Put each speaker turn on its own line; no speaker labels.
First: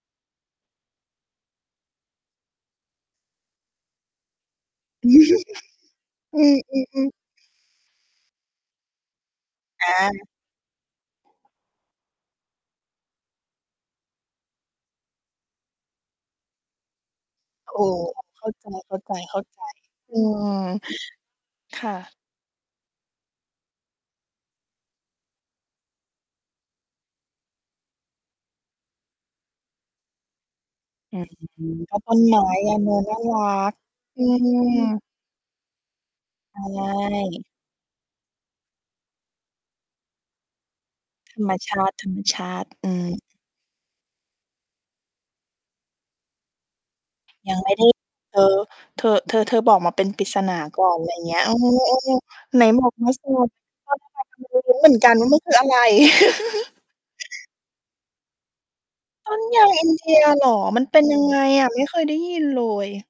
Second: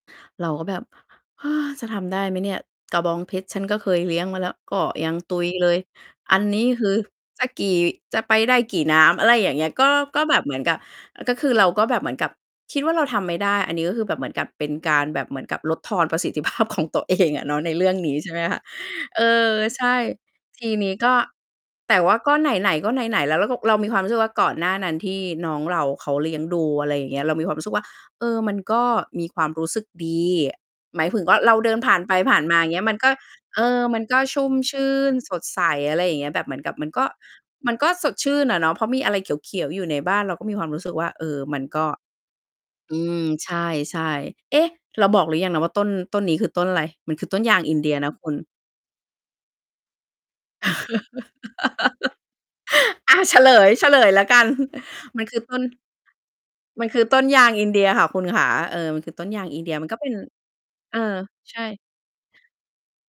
เราก็แบบ เฮ้อ จะทำได้ไหมเนี่ย กระบองเพชรฉันก็เคย เลี้ยงมาแล้ว ก็
อ
ย
ื
ัง
ม
ตุยเลย อันนี้
อื
คือ
อ ๆ ๆ
จะกี่ จะไปได้กี่น้ำ อะไรอย่างเงี้ย ก
อ
็ ก
า
็แบบเหมือนกับ อ ก็คือเราก็แบบเหมือนกับ คิดว่าเราทำไม่ได้ อันนี้ก็คือแบบเหมือนกับเป็นการแบบเหมือนกับ ลดทอนประสิทธิ ภาพของตัวเอง อะเนาะ ใน
โอ
เ
้
รื่องนี้ ใช่ไหม
เข้า
คะ
ใจ
เออ ใช่
ๆ ๆ อืม
ทีนี้ก็
ค่
แต
ะ
่ว่าก็ไหน ๆ ก็ไหน ๆ แล้วเราก็ เรามีความรู้สึกว่า ก่อนหน้านั้นที่น้องเราเขาเลี้ยงดู อะไรอย่าง เงี้ย เรามีความรู้สึกว่า เออ มันก็มีความรู้สึกดี หมาย
อ
ถ
ื
ึง
ม
ว่า เราเดินผ
ก
่า
็
น
ต
ไป
้น
ผ
ไ
่
ม
า
้
นมา
อ
เง
ะ
ี้ย
เน
ม
า
ัน
ะ
ก็
น่ารั
เอ
ก
อ มันก็
อื
ชุ่มช
ม
ื่น สดใส อะไรเงี้ย แบบเหม
ใช
ือนกับมันก็
่
มันก็สดชื่นอะเนาะ เพราะมีอะไรเขียว ๆ อยู่ในบ้าน เราก็มีความรู้สึกว่า เอ
ธ
อ
รรม
มัน
ช
ก็
าติ ๆ อื
อื
ม
ม ใช่ ๆ เอ๊ะ เราบอกหรือยังนะว่า ต้น ต้นนี้คือต้นอะไร? มันคือต้นย
ยั
า
ง
ง
ไม่
อิน
ได
เ
้
ดียนะคุ
เธ
ณ
อ เธอ เธอ เธอบอกมาเป็นปริศนา ก่อน ไรเงี้ย เออ ๆ ไหนบอกไม
อ
่
า
[unintelligible]
เฉลย เฉลยแล้วกัน
รู้เหมือนกัน
มั
ว
น
่า
ค
ม
ื
ั
อ
น ค
ต
ื
้
อ
น
อะไร
มันคือต้นยางอินเดียค่ะคุณขา เออ มันคือต้
ต
น
้
ย
น
างอ
ย
ิน
า
เด
ง
ีย
อ
มั
ิ
น
น
ก็
เ
เ
ด
ป็น
ียเหรอ? มัน
เ
เ
อ
ป
อ
็นยังไง
ใช
อะ?
่
ไม่เคยได้ยินเลย